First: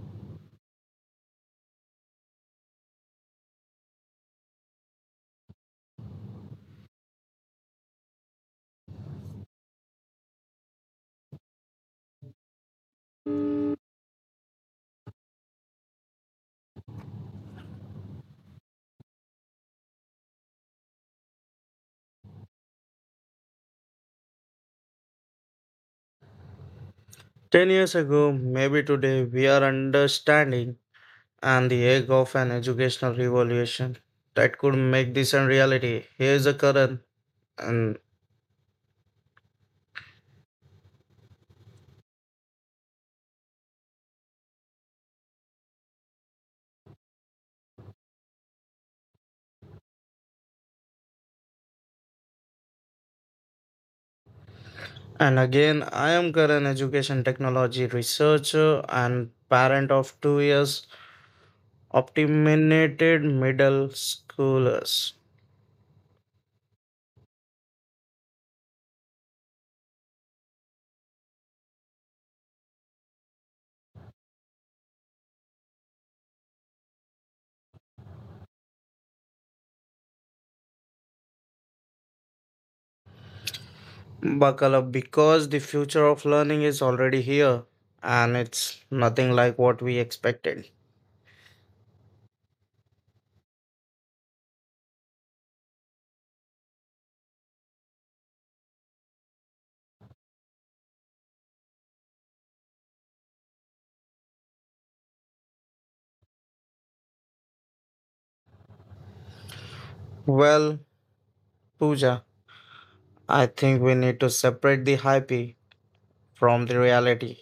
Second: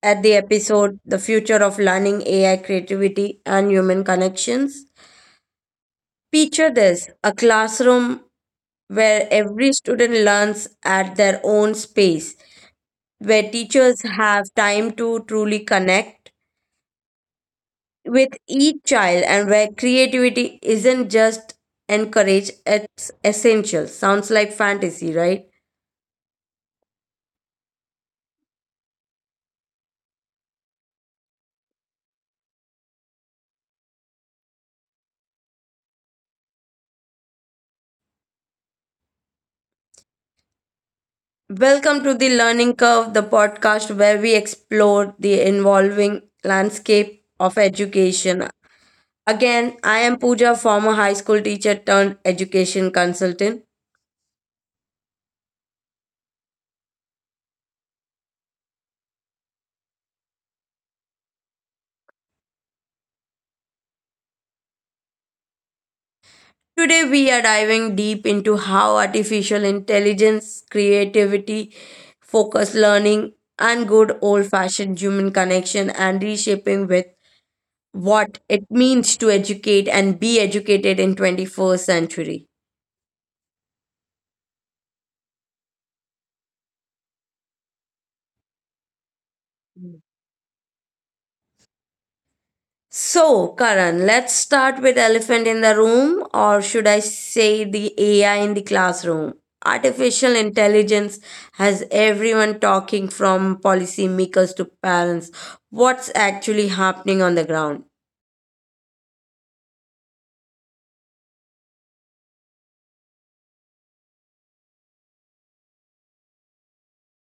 at the episode The Future of Learning AI Creativity and Human Connections. Picture this a classroom where every student learns at their own space, where teachers have time to truly connect with each child, and where creativity isn't just encouraged, it's essential. Sounds like fantasy, right? 10 years ago, maybe today, we are understanding and the egg of an educational revolution that could make this a reality. Here is a Karan, and, Welcome to the Learning Curve, the podcast where we explore the evolving landscape of education. Again, I am Pooja, former high school teacher turned education consultant. and again, I am Karan, education technology researcher and parent of 2 years optiminated middle schoolers. Today, we are diving deep into how artificial intelligence, creativity, focused learning, and good old fashioned human connection and reshaping with what it means to educate and be educated in 21st century. Buckle up because the future of learning is already here and it's nothing like what we expected. So, Karan, let's start with elephant in the room, or should I say the AI in the classroom? Artificial intelligence has everyone talking from policymakers to parents. What's actually happening on the ground? Well, Pooja. I think we need to separate the hype from the reality.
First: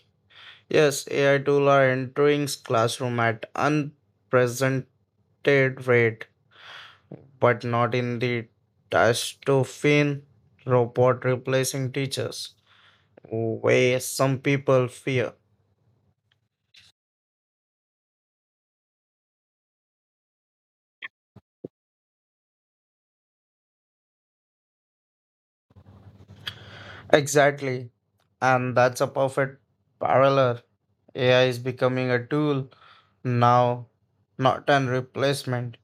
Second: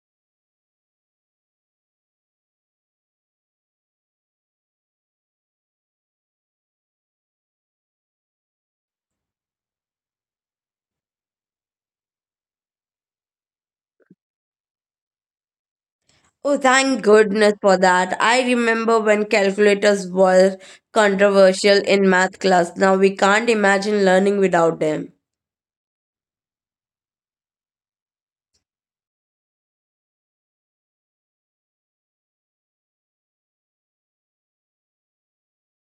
Yes, AI tools are entering classroom at unprecedented rate, but not in the dystopian robot replacing teachers way some people fear. Oh, thank goodness for that. I remember when calculators were controversial in math class. Now we can't imagine learning without them. Exactly, and that's a perfect parallel. AI is becoming a tool now, not an replacement.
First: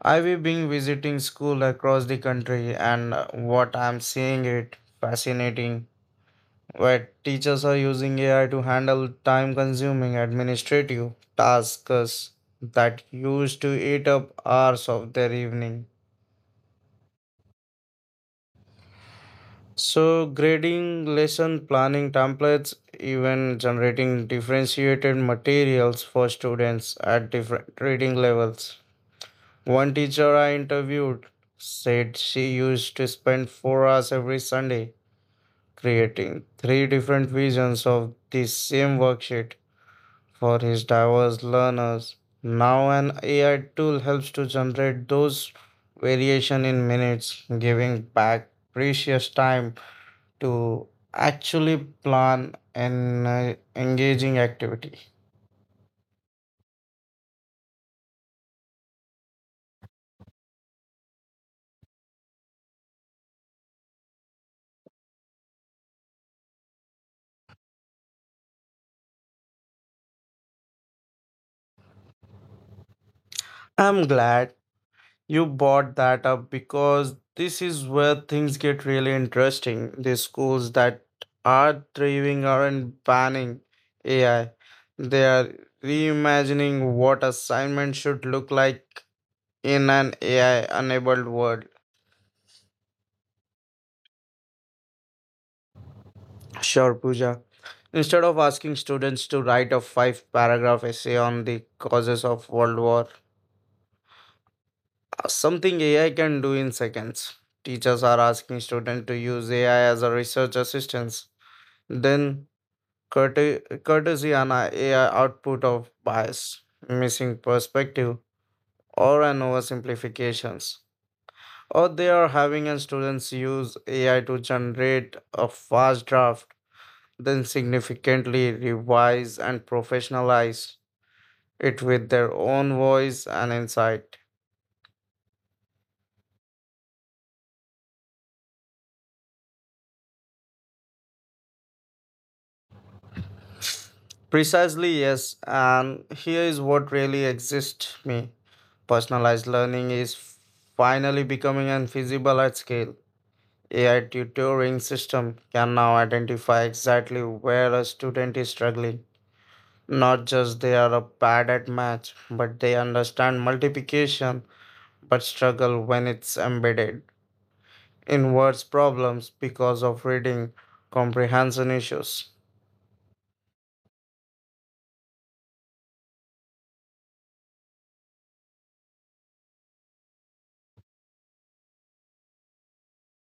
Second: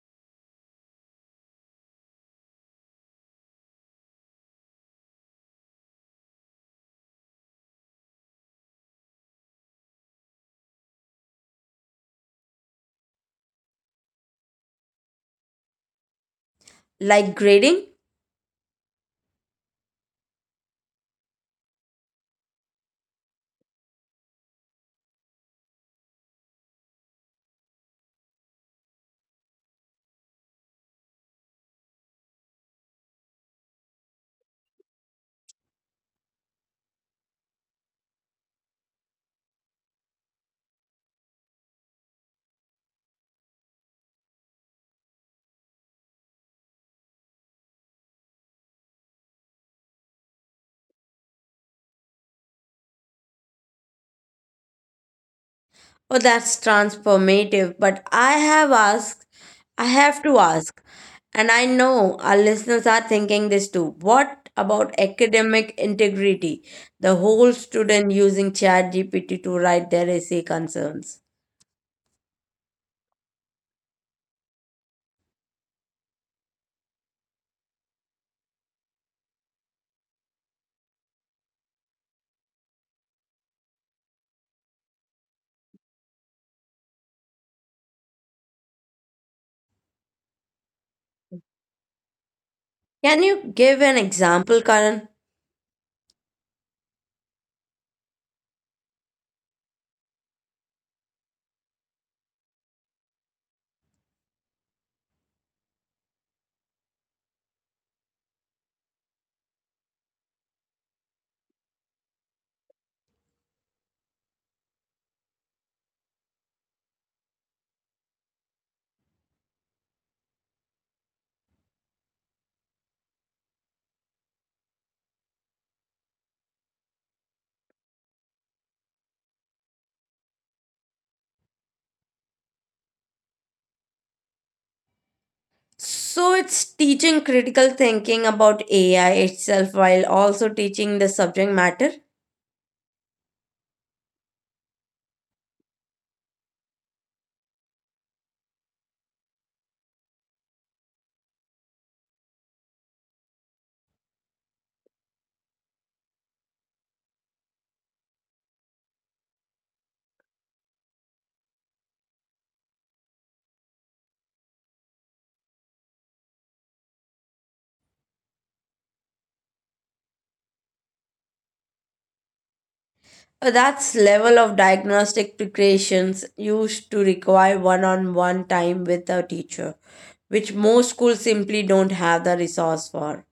I have been visiting school across the country and what I'm seeing it fascinating where teachers are using AI to handle time consuming administrative tasks that used to eat up hours of their evening. Like grading? So grading lesson planning templates even generating differentiated materials for students at different reading levels. One teacher I interviewed said she used to spend 4 hours every Sunday creating three different visions of the same worksheet for his diverse learners. Now, an AI tool helps to generate those variation in minutes, giving back precious time to actually plan an engaging activity. Oh, that's transformative. But I have to ask, and I know our listeners are thinking this too. What about academic integrity? The whole student using ChatGPT to write their essay concerns. I'm glad you bought that up because this is where things get really interesting. The schools that are thriving aren't banning AI. They are reimagining what assignments should look like in an AI-enabled world. Can you give an example, Karan? Sure, Pooja. Instead of asking students to write a five-paragraph essay on the causes of World War, something AI can do in seconds. Teachers are asking students to use AI as a research assistance. Then courtesy and a AI output of bias, missing perspective, or an oversimplifications. Or they are having and students use AI to generate a fast draft, then significantly revise and professionalize it with their own voice and insight. So it's teaching critical thinking about AI itself while also teaching the subject matter? Precisely, yes. And here is what really exists me. Personalized learning is finally becoming and feasible at scale. AI tutoring system can now identify exactly where a student is struggling. Not just they are bad at math, but they understand multiplication but struggle when it's embedded in words problems because of reading comprehension issues. That's level of diagnostic preparations used to require one-on-one time with a teacher, which most schools simply don't have the resource for.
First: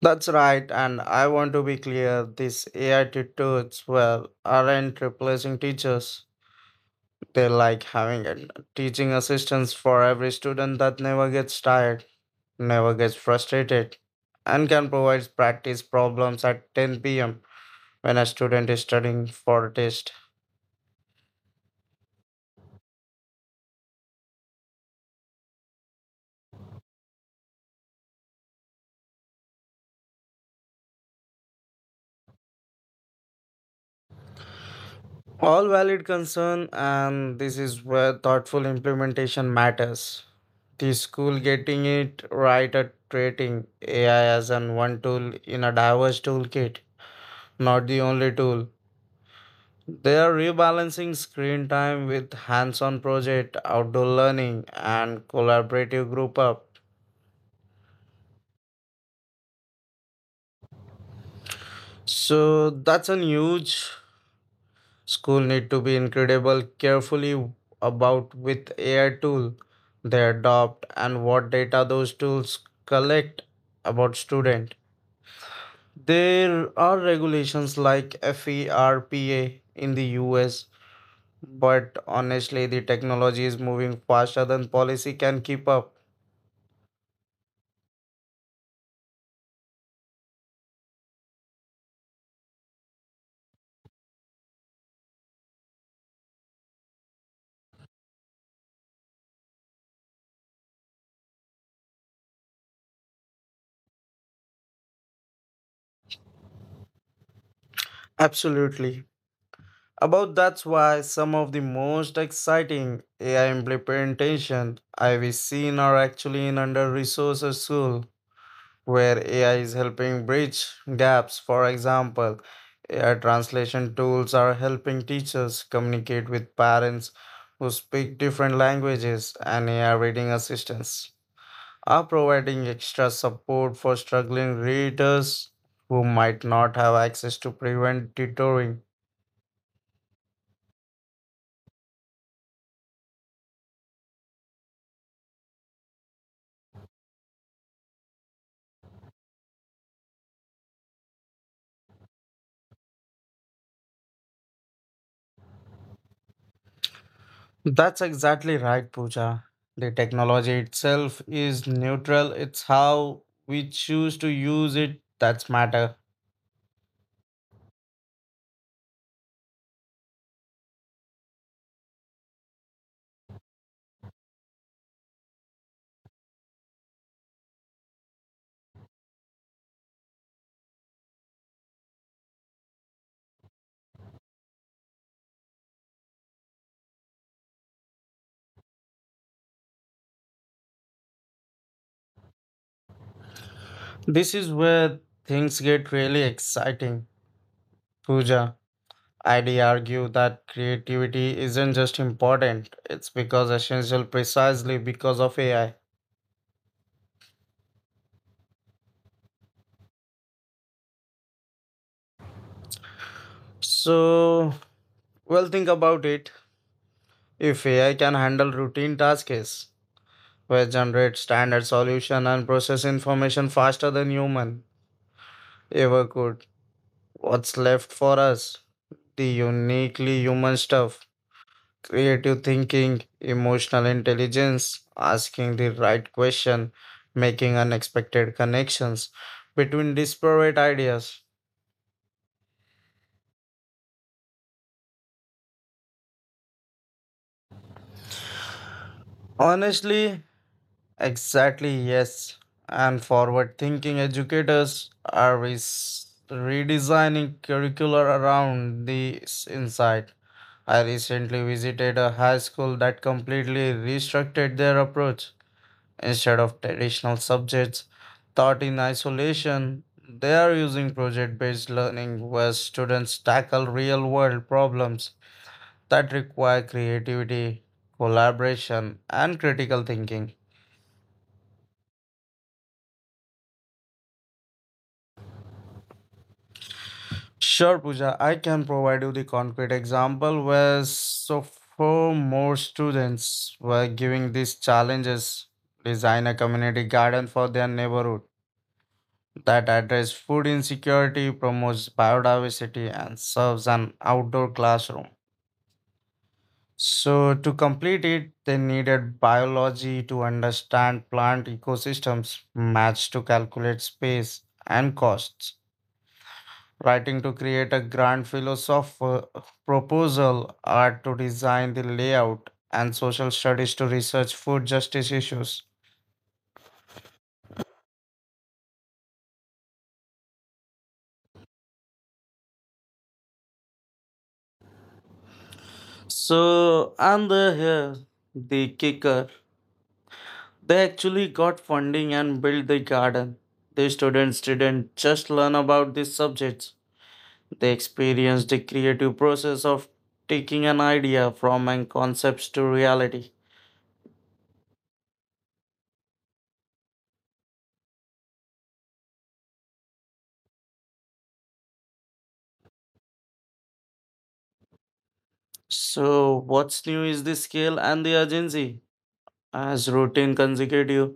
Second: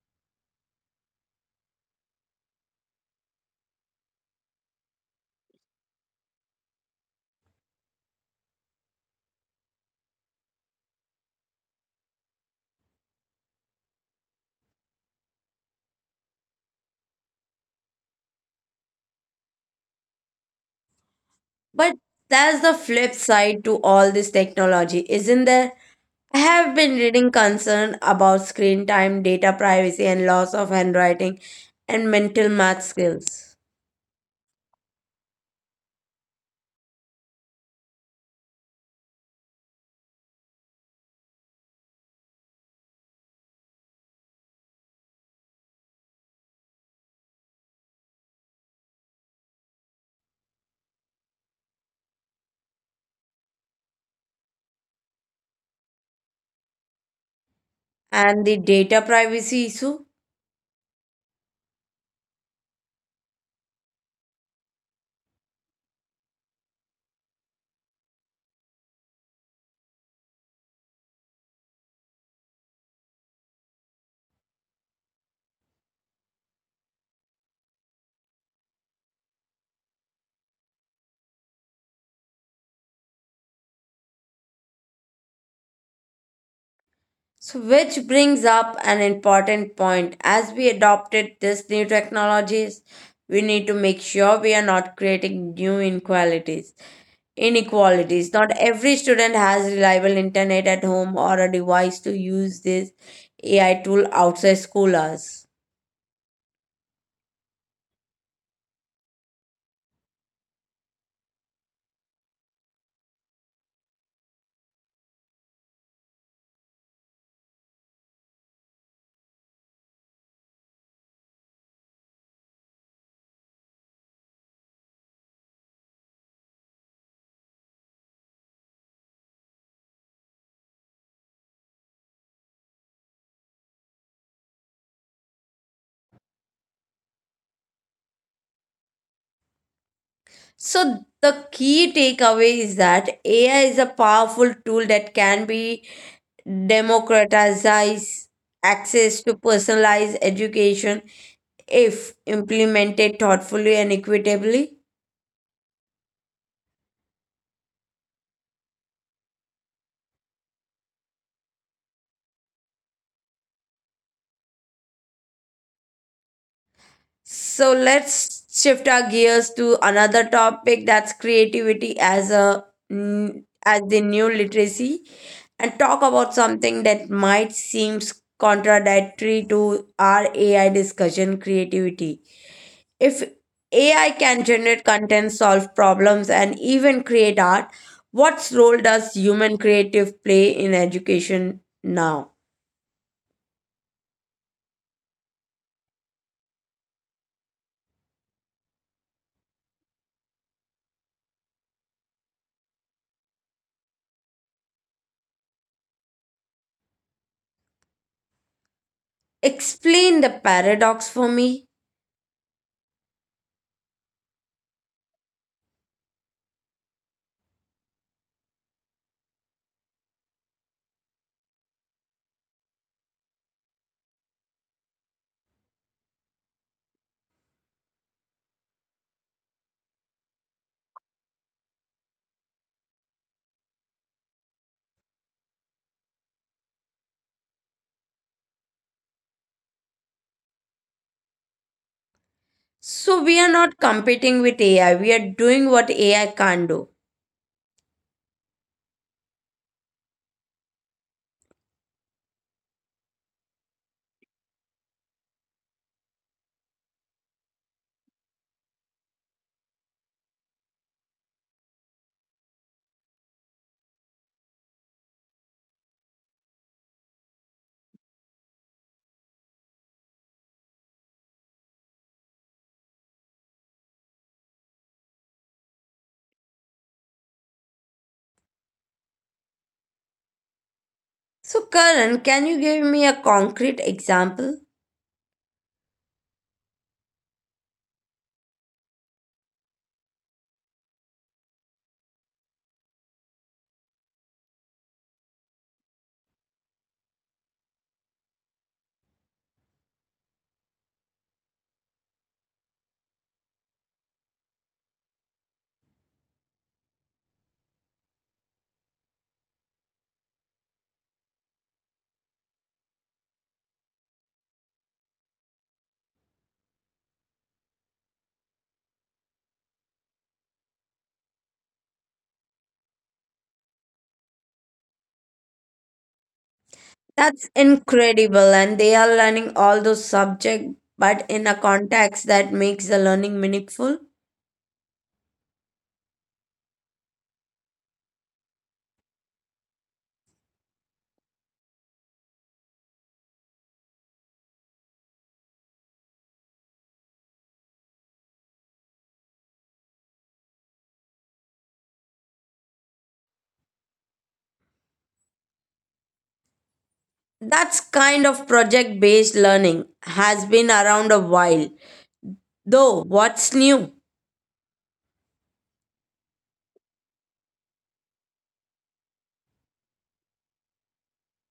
That's right, and I want to be clear, these AI tutors well aren't replacing teachers. They like having a teaching assistants for every student that never gets tired, never gets frustrated and can provide practice problems at 10 p.m. when a student is studying for a test. But there's the flip side to all this technology, isn't there? I have been reading concern about screen time, data privacy, and loss of handwriting and mental math skills. All valid concern and this is where thoughtful implementation matters. The school getting it right at creating AI as an one tool in a diverse toolkit, not the only tool. They are rebalancing screen time with hands-on project, outdoor learning, and collaborative group up. And the data privacy issue? So that's a huge. School need to be incredible carefully about with AI tool they adopt and what data those tools collect about student. There are regulations like FERPA in the US, but honestly the technology is moving faster than policy can keep up. So, which brings up an important point. As we adopted these new technologies, we need to make sure we are not creating new inequalities. Not every student has reliable internet at home or a device to use this AI tool outside school hours. Absolutely. About that's why some of the most exciting AI implementation I've seen are actually in under resourced school, where AI is helping bridge gaps. For example, AI translation tools are helping teachers communicate with parents who speak different languages, and AI reading assistants are providing extra support for struggling readers who might not have access to prevent tutoring. So the key takeaway is that AI is a powerful tool that can be democratized access to personalized education if implemented thoughtfully and equitably. That's exactly right, Pooja. The technology itself is neutral. It's how we choose to use it that's matter. So let's shift our gears to another topic that's creativity as the new literacy and talk about something that might seem contradictory to our AI discussion creativity. If AI can generate content, solve problems, and even create art, what role does human creative play in education now? This is where things get really exciting. Pooja, I'd argue that creativity isn't just important, it's because essential precisely because of AI. Explain the paradox for me. So, well, think about it. If AI can handle routine tasks, where generate standard solution and process information faster than human ever could, what's left for us? The uniquely human stuff. Creative thinking, emotional intelligence, asking the right question, making unexpected connections between disparate ideas. So, we are not competing with AI, we are doing what AI can't do. Honestly, exactly yes. And forward thinking educators are redesigning curricula around this insight. I recently visited a high school that completely restructured their approach. Instead of traditional subjects taught in isolation, they are using project based learning where students tackle real world problems that require creativity, collaboration, and critical thinking. So, Karan, can you give me a concrete example? Sure, Pooja, I can provide you the concrete example where so four more students were giving these challenges. Design a community garden for their neighborhood that address food insecurity, promotes biodiversity, and serves an outdoor classroom. So, to complete it, they needed biology to understand plant ecosystems, maths to calculate space and costs, writing to create a grand philosopher proposal, art to design the layout, and social studies to research food justice issues. That's incredible, and they are learning all those subjects, but in a context that makes the learning meaningful. So, and the, here, the kicker: they actually got funding and built the garden. The students didn't just learn about these subjects, they experienced the creative process of taking an idea from an concepts to reality. That's kind of project based learning has been around a while, though, what's new? So, what's new is the scale and the urgency. As routine consecutive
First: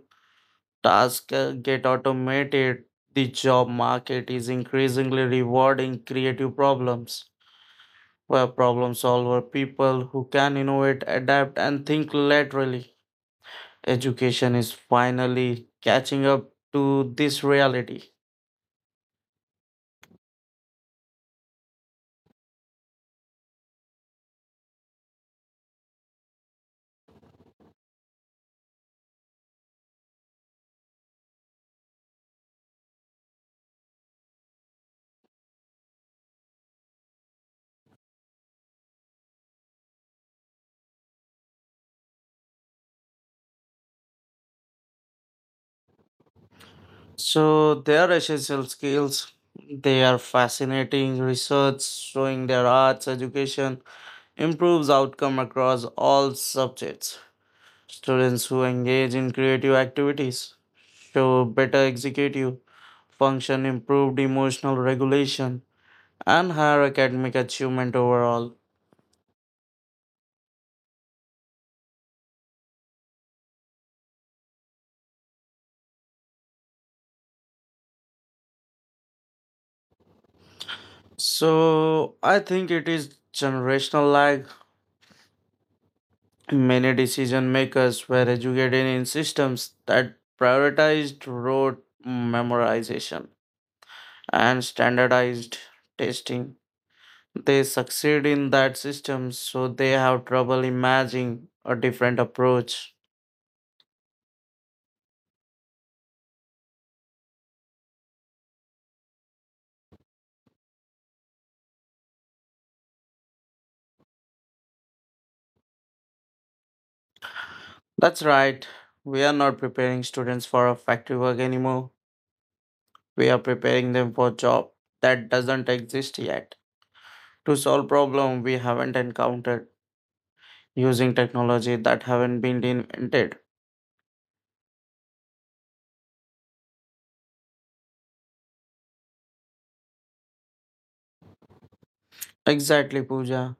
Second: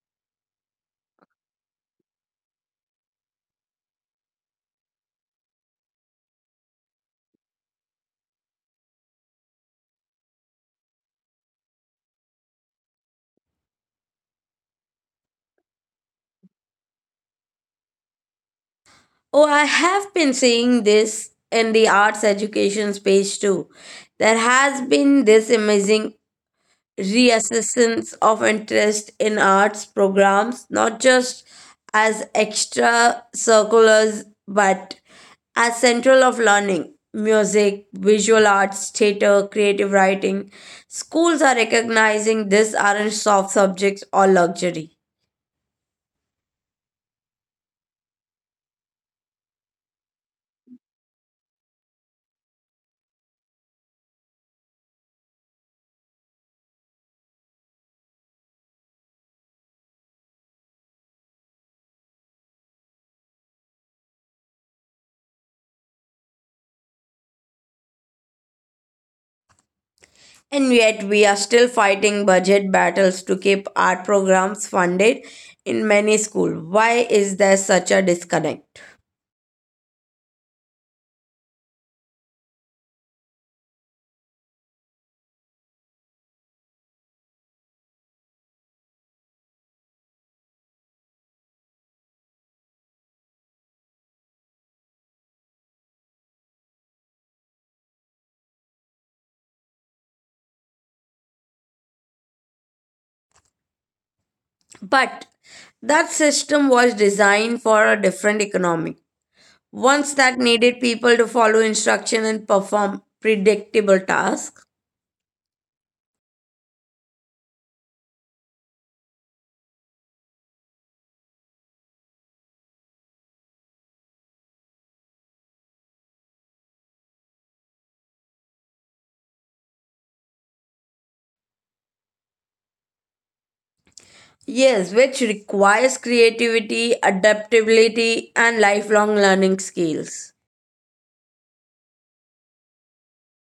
tasks get automated, the job market is increasingly rewarding creative problems, where problem solver people who can innovate, adapt, and think laterally. Education is finally catching up to this reality. Oh, I have been seeing this in the arts education space too. There has been this amazing reassessance of interest in arts programs, not just as extra circulars, but as central of learning. Music, visual arts, theatre, creative writing. Schools are recognizing these aren't soft subjects or luxury. So their essential skills, they are fascinating research showing their arts education improves outcome across all subjects. Students who engage in creative activities show better executive function, improved emotional regulation, and higher academic achievement overall. And yet, we are still fighting budget battles to keep art programs funded in many schools. Why is there such a disconnect? So I think it is generational lag. Many decision makers were educated in systems that prioritized rote memorization and standardized testing. They succeed in that system, so they have trouble imagining a different approach. But that system was designed for a different economy. Once that needed people to follow instruction and perform predictable tasks. That's right. We are not preparing students for a factory work anymore. We are preparing them for job that doesn't exist yet. To solve problem we haven't encountered using technology that haven't been invented. Yes, which requires creativity, adaptability, and lifelong learning skills. Exactly, Pooja.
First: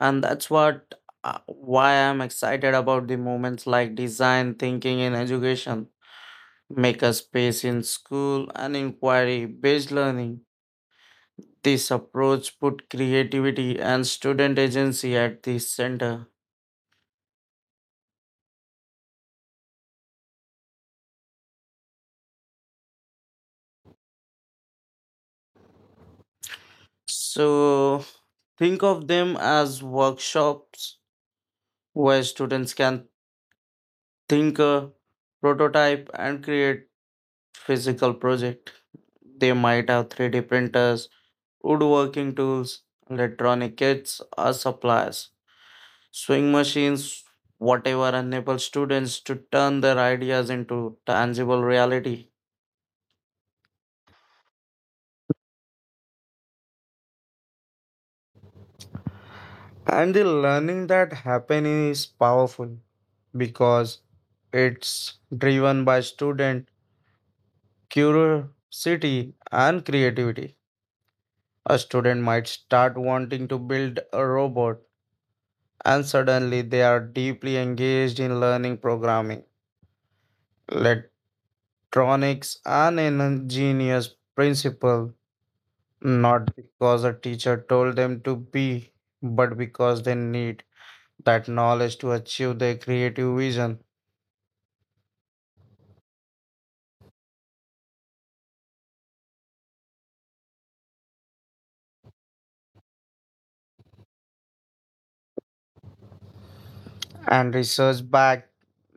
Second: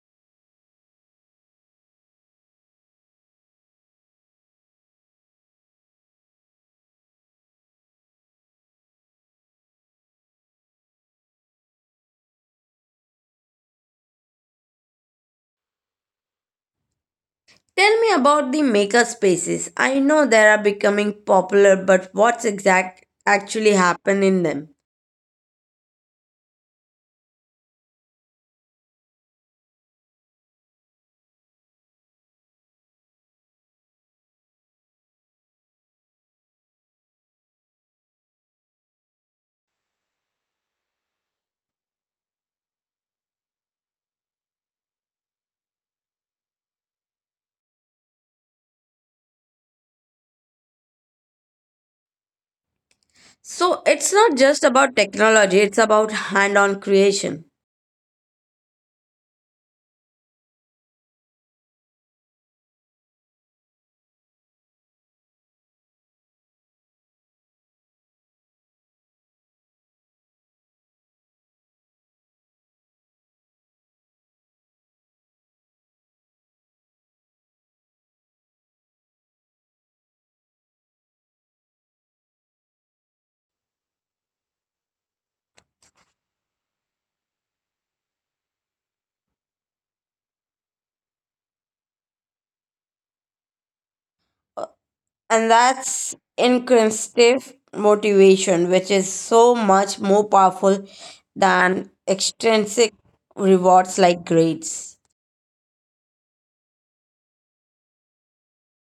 And that's what why I'm excited about the moments like design thinking in education, maker space in school and inquiry based learning. This approach put creativity and student agency at the center. Tell me about the maker spaces. I know they are becoming popular, but what's exact actually happen in them? So think of them as workshops where students can think, prototype and create physical project. They might have 3D printers, woodworking tools, electronic kits or supplies, swing machines, whatever enable students to turn their ideas into tangible reality. So it's not just about technology; it's about hand-on creation. And the learning that happen is powerful because it's driven by student curiosity and creativity. A student might start wanting to build a robot and suddenly they are deeply engaged in learning programming. Let Electronics an ingenious principle, not because a teacher told them to be, but because they need that knowledge to achieve their creative vision. Uh, and that's intrinsic motivation, which is so much more powerful than extrinsic rewards like grades. And research back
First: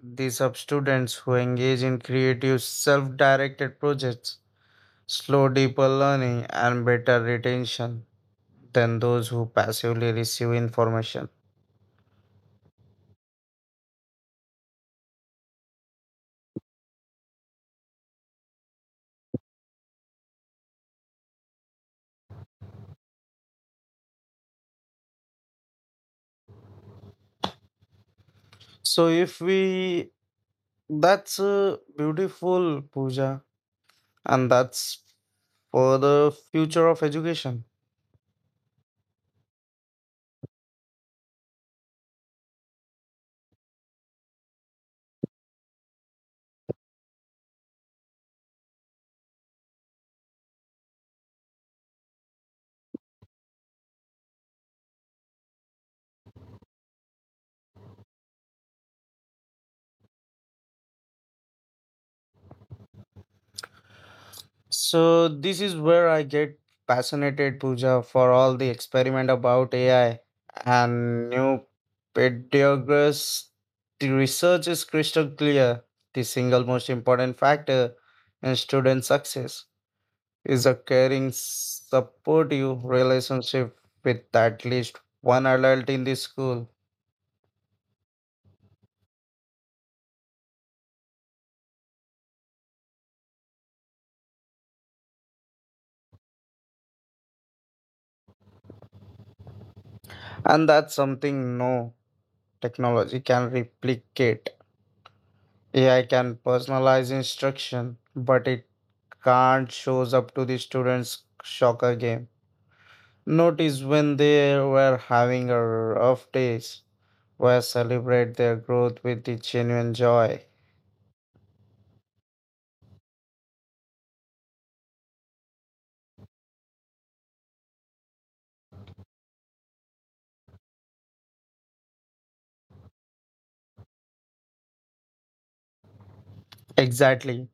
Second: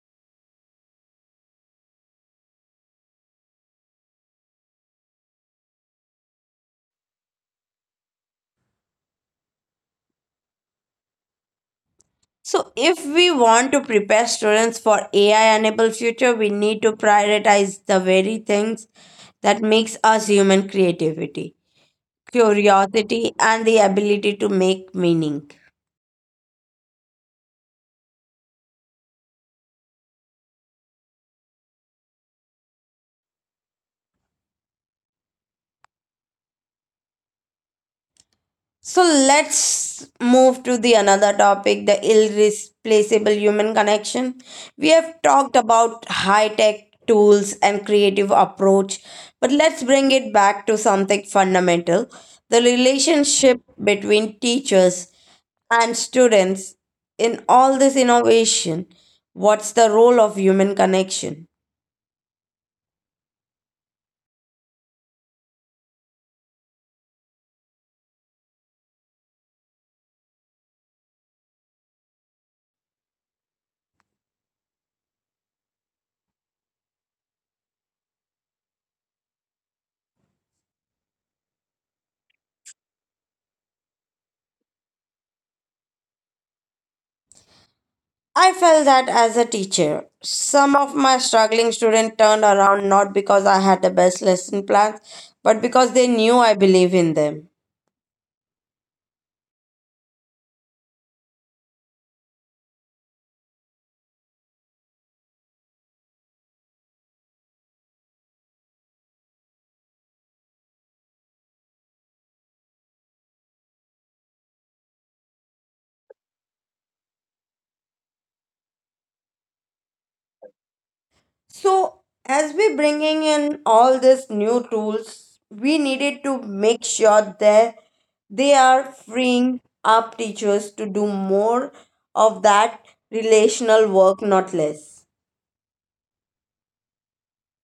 these up students who engage in creative self-directed projects slow deeper learning and better retention than those who passively receive information. So, if we want to prepare students for AI enabled future, we need to prioritize the very things that makes us human creativity, curiosity, and the ability to make meaning. So if we that's beautiful puja and that's for the future of education. So let's move to the another topic, the irreplaceable human connection. We have talked about high-tech tools and creative approach, but let's bring it back to something fundamental, the relationship between teachers and students in all this innovation. What's the role of human connection? So this is where I get passionate, Pooja, for all the experiment about AI and new pedagogies. The research is crystal clear. The single most important factor in student success is a caring, supportive relationship with at least 1 adult in the school, I felt that as a teacher. Some of my struggling students turned around not because I had the best lesson plans, but because they knew I believe in them. and that's something no technology can replicate. AI can personalize instruction, but it can't shows up to the students' soccer game. Notice when they were having a rough days, where celebrate their growth with the genuine joy. So, as we bringing in all these new tools, we needed to make sure that they are freeing up teachers to do more of that relational work, not less. Exactly.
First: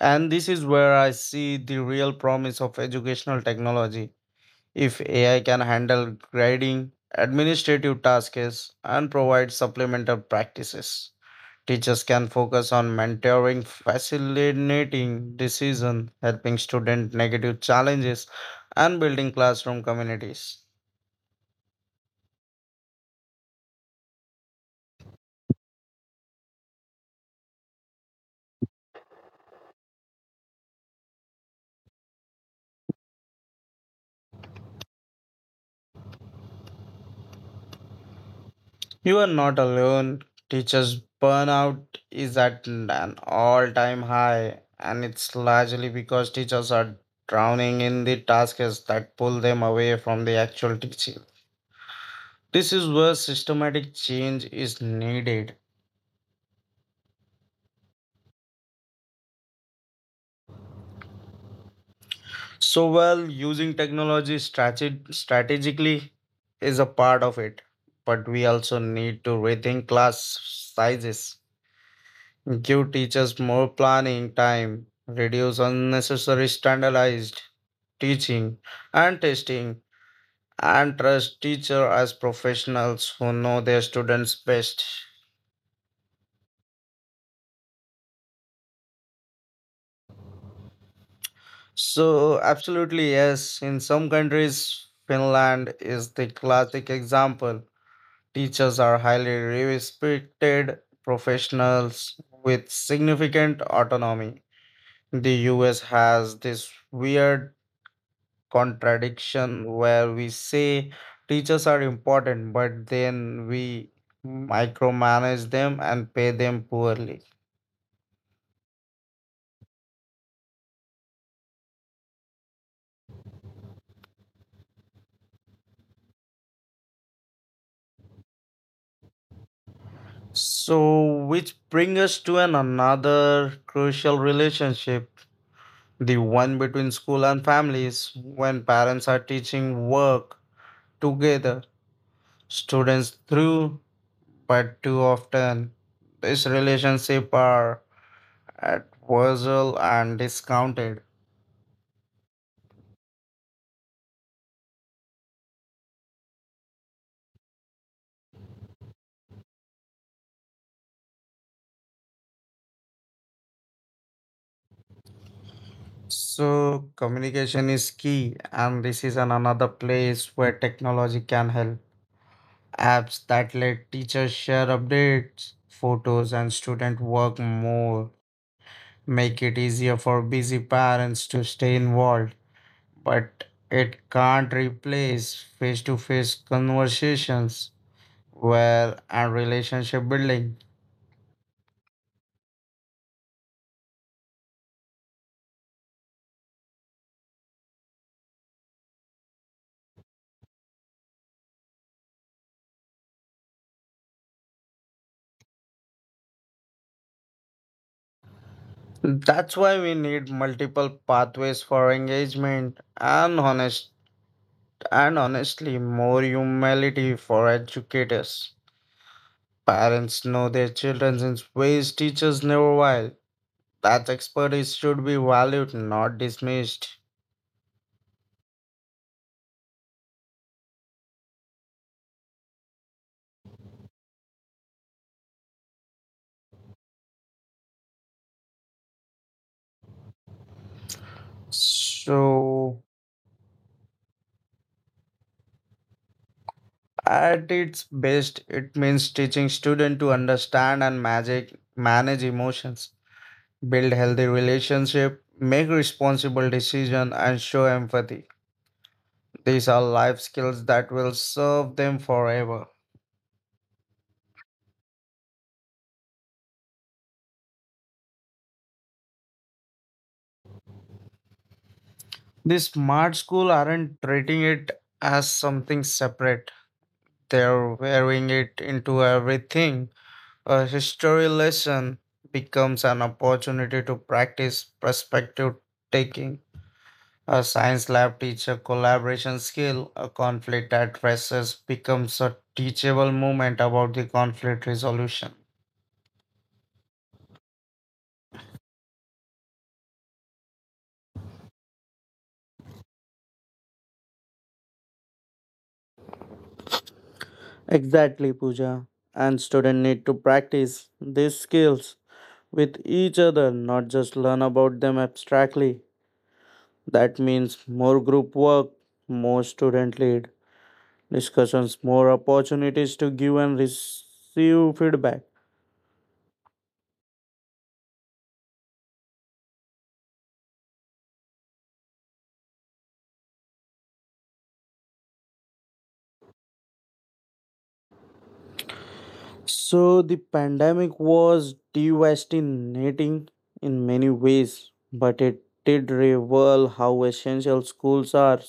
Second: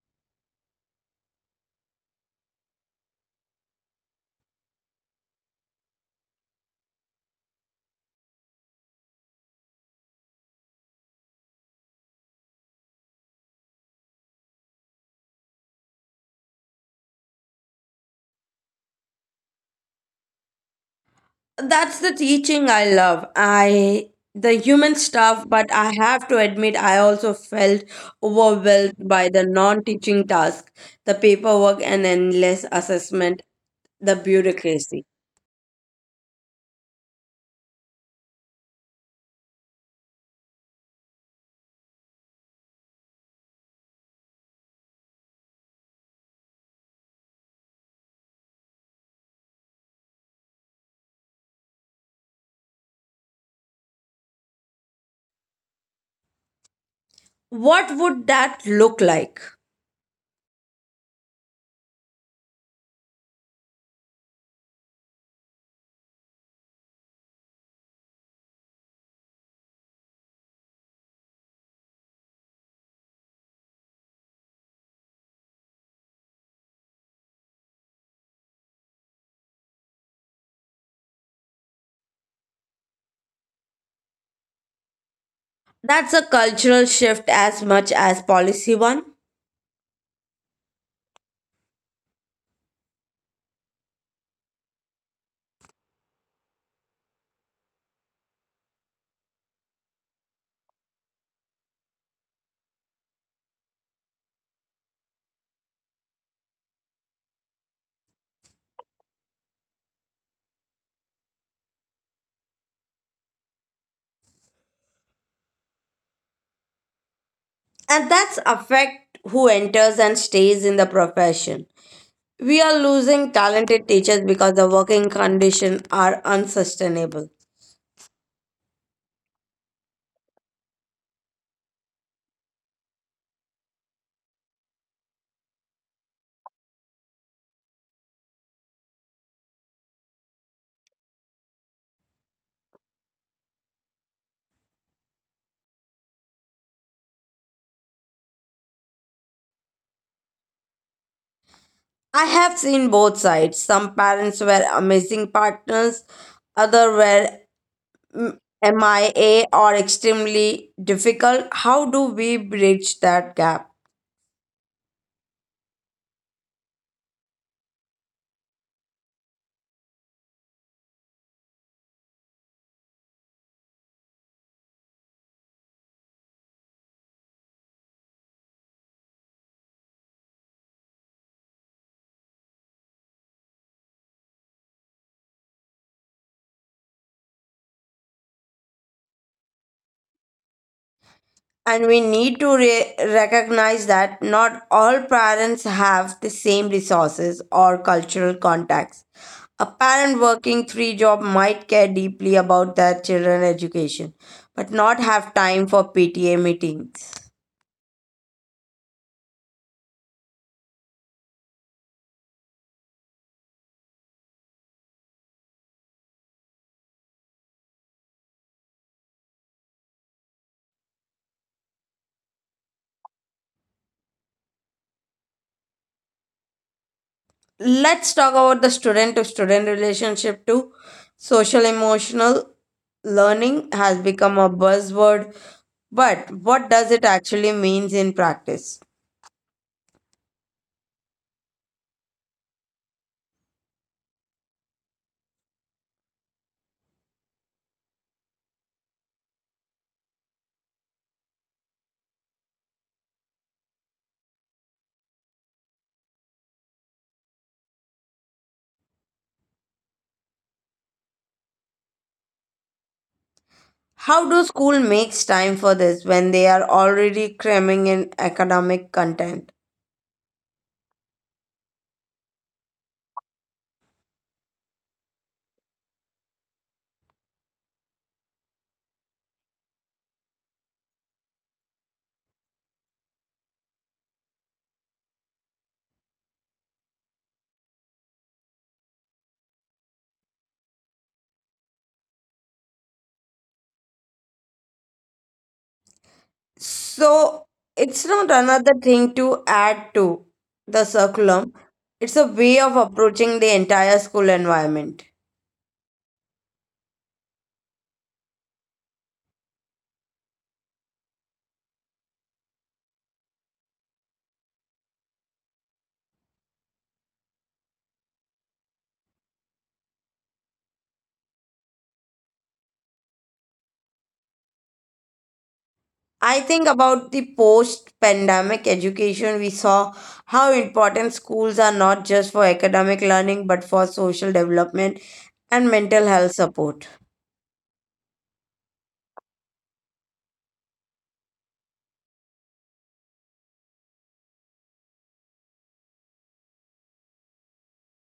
And this is where I see the real promise of educational technology. If AI can handle grading, administrative tasks, and provide supplemental practices. Teachers can focus on mentoring, facilitating decision, helping student negative challenges, and building classroom communities. That's the teaching I love. I the human stuff, but I have to admit I also felt overwhelmed by the non-teaching task, the paperwork and endless assessment, the bureaucracy. You are not alone. Teachers burnout is at an all-time high, and it's largely because teachers are drowning in the tasks that pull them away from the actual teaching. This is where systematic change is needed. What would that look like? Well, using technology strategically is a part of it, but we also need to rethink class sizes, give teachers more planning time, reduce unnecessary standardized teaching and testing, and trust teacher as professionals who know their students best. That's a cultural shift as much as policy one, So, absolutely, yes, in some countries, Finland is the classic example. Teachers are highly respected professionals with significant autonomy. The US has this weird contradiction where we say teachers are important, but then we micromanage them and pay them poorly. and that's affect who enters and stays in the profession. We are losing talented teachers because the working conditions are unsustainable. So, which brings us to an another crucial relationship, the one between school and families when parents are teaching work together students through, but too often these relationships are at wassail and discounted. I have seen both sides. Some parents were amazing partners, other were mm, MIA or extremely difficult. How do we bridge that gap? So communication is key, and this is an another place where technology can help. Apps that let teachers share updates, photos, and student work more make it easier for busy parents to stay involved, but it can't replace face to face conversations. Well, and relationship building. And we need to recognize that not all parents have the same resources or cultural contacts. A parent working three job might care deeply about their children's education, but not have time for PTA meetings. That's why we need multiple pathways for engagement and honest and honestly more humility for educators. Parents know their children in ways teachers never will. That expertise should be valued, not dismissed. Let's talk about the student to student relationship too. Social emotional learning has become a buzzword, but what does it actually means in practice? So at its best, it means teaching students to understand and magic manage emotions, build healthy relationship, make responsible decision and show empathy. These are life skills that will serve them forever. How do school makes time for this when they are already cramming in academic content? The smart school aren't treating it as something separate. They're wearing it into everything. A history lesson becomes an opportunity to practice perspective taking. A science lab teacher collaboration skill, a conflict addresses becomes a teachable moment about the conflict resolution. So it's not another thing to add to the curriculum. It's a way of approaching the entire school environment. Exactly, Pooja. And students need to practice these skills with each other, not just learn about them abstractly. That means more group work, more student lead discussions, more opportunities to give and receive feedback. I think about the post pandemic education, we saw how important schools are not just for academic learning but for social development and mental health support. So the pandemic was devastating in many ways, but it did reveal how essential schools are.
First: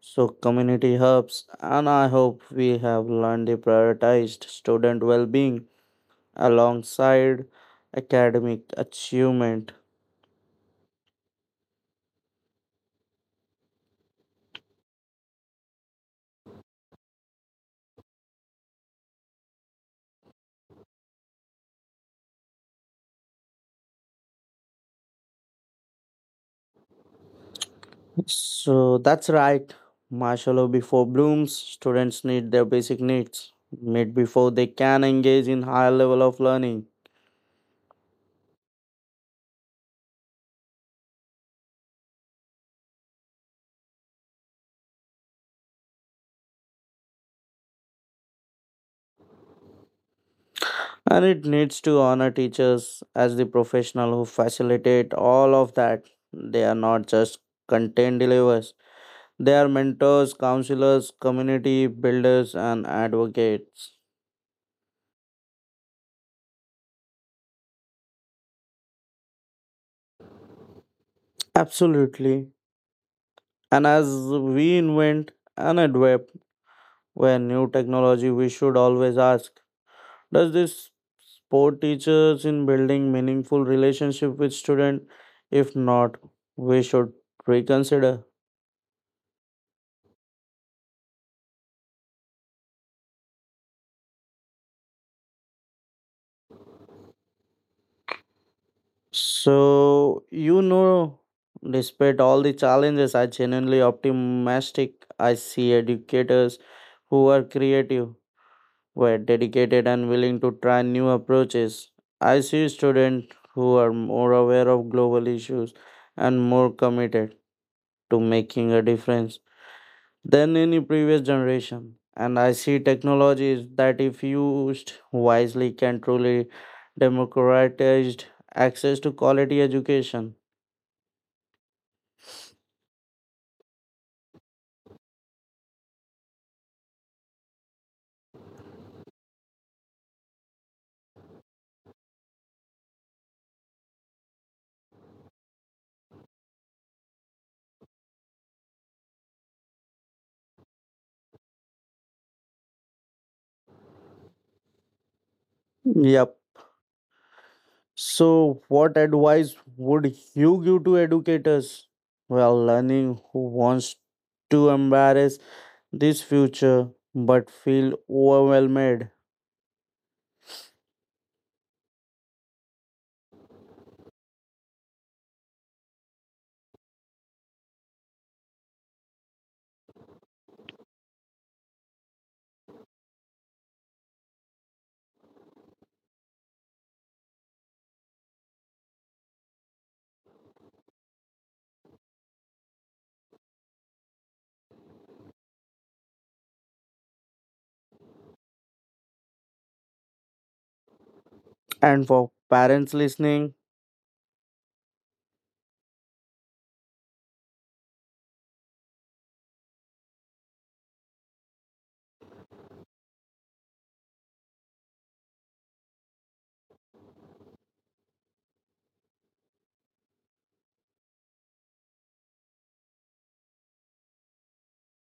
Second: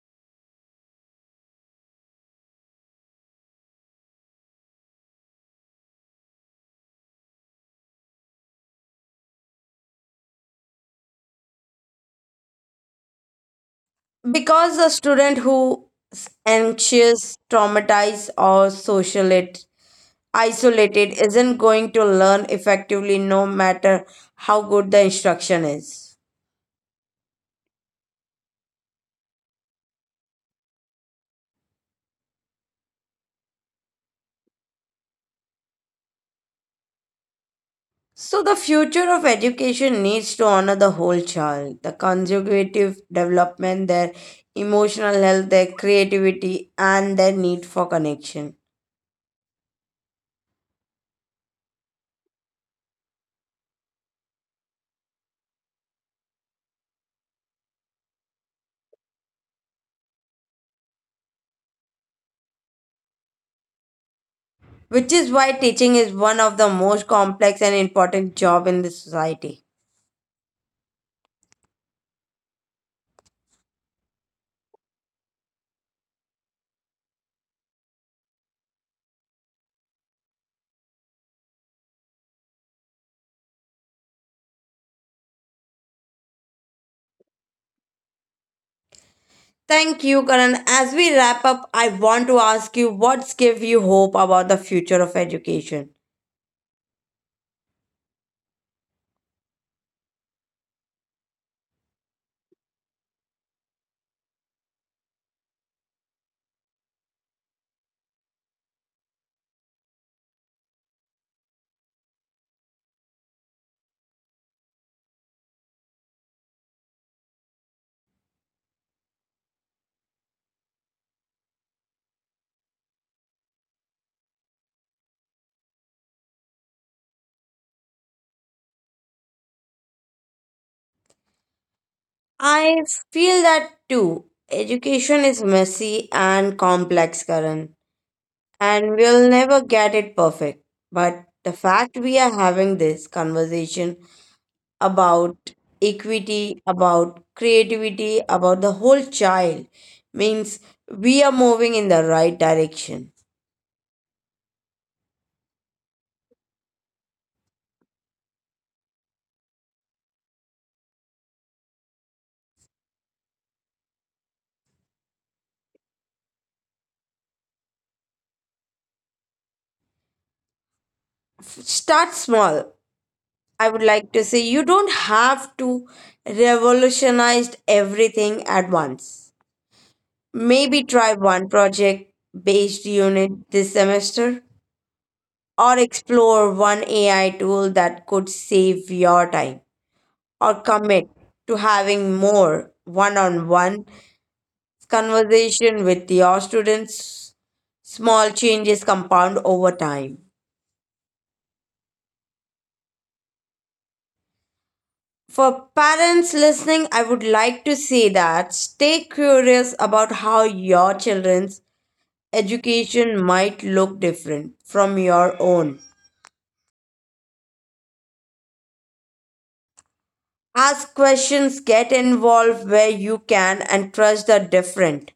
So community hubs, and I hope we have learned to prioritise student well-being alongside academic achievement. Because a student who is anxious, traumatized, or socially isolated isn't going to learn effectively no matter how good the instruction is. So that's right. Marshall before blooms, students need their basic needs met before they can engage in higher level of learning. So, the future of education needs to honor the whole child, the conservative development, their emotional health, their creativity, and their need for connection. And it needs to honor teachers as the professional who facilitate all of that. They are not just content deliverers, they are mentors, counselors, community builders and advocates. Which is why teaching is one of the most complex and important job in the society. Absolutely. And as we invent and adapt where new technology, we should always ask, does this support teachers in building meaningful relationship with student? If not, we should reconsider. Thank you, Karan. As we wrap up, I want to ask you what's give you hope about the future of education? So, you know, despite all the challenges, I genuinely optimistic. I see educators who are creative, who are dedicated and willing to try new approaches. I see students who are more aware of global issues and more committed to making a difference than any previous generation. And I see technologies that, if used wisely, can truly democratize access to quality education. I feel that too. Education is messy and complex, Karan. And we'll never get it perfect. But the fact we are having this conversation about equity, about creativity, about the whole child means we are moving in the right direction. Yep. So, what advice would you give to educators? Well, learning who wants to embrace this future but feel overwhelmed. Start small. I would like to say you don't have to revolutionize everything at once. Maybe try one project based unit this semester or explore one AI tool that could save your time, or commit to having more one on one conversation with your students. Small changes compound over time. And for parents listening, For parents listening, I would like to say that stay curious about how your children's education might look different from your own. Ask questions, get involved where you can, and trust the different.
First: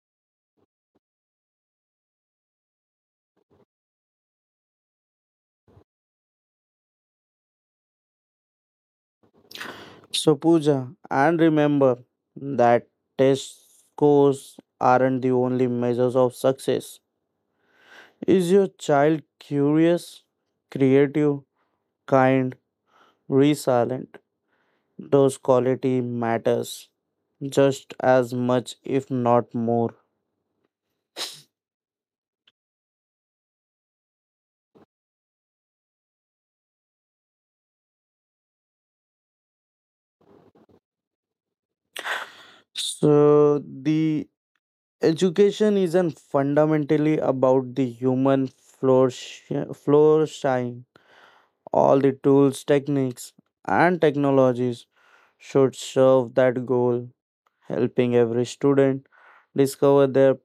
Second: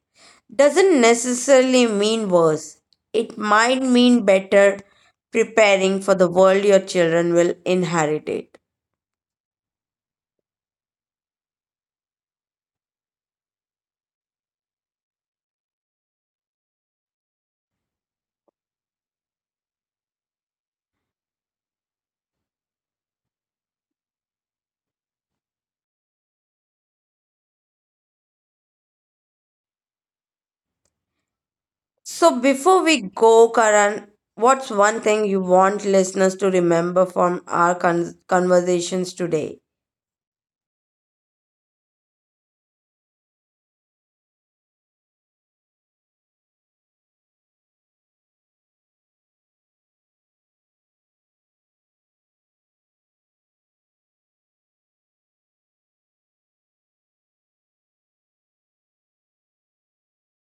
Doesn't necessarily mean worse. It might mean better preparing for the world your children will inherit it. so Pooja, and remember that test scores aren't the only measures of success. Is your child curious, creative, kind, resilient? Those quality matters just as much, if not more. So, before we go, Karan, what's one thing you want listeners to remember from our conversations today? So, the education isn't fundamentally about the human flourish, flourishing. All the tools, techniques, and technologies should serve that goal, helping every student discover their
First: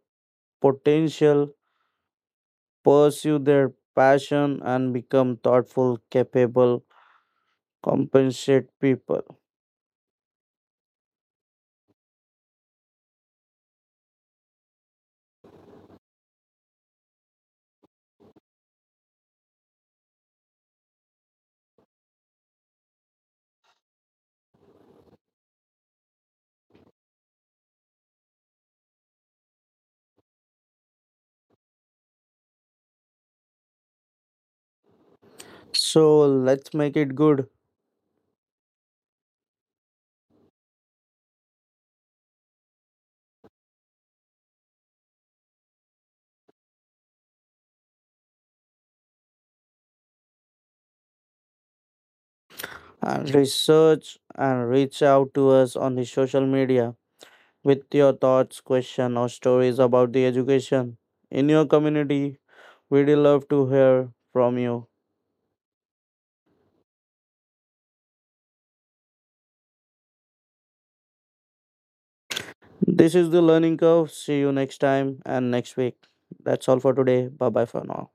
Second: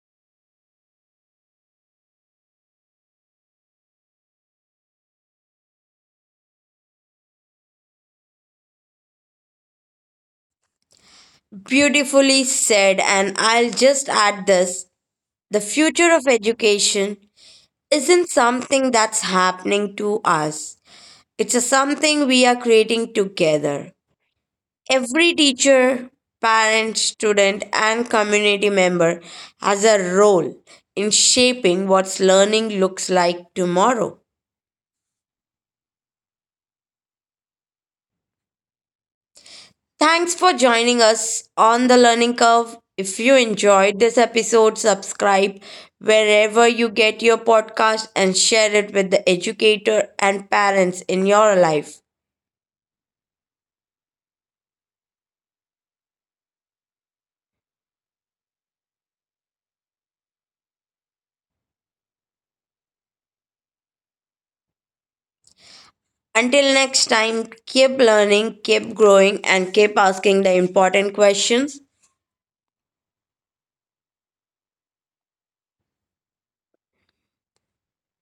potential, pursue their passion, and become thoughtful, capable, compensate people. Beautifully said, and I'll just add this the future of education isn't something that's happening to us. It's a something we are creating together. Every teacher, parent, student, and community member has a role in shaping what learning looks like tomorrow. So, let's make it good. Thanks for joining us on the learning curve. If you enjoyed this episode, subscribe wherever you get your podcast and share it with the educator and parents in your life. And research and reach out to us on the social media with your thoughts, questions, or stories about the education in your community. We'd love to hear from you. Until next time, keep learning, keep growing, and keep asking the important questions. This is the learning curve. See you next time and next week. That's all for today. Bye bye for now.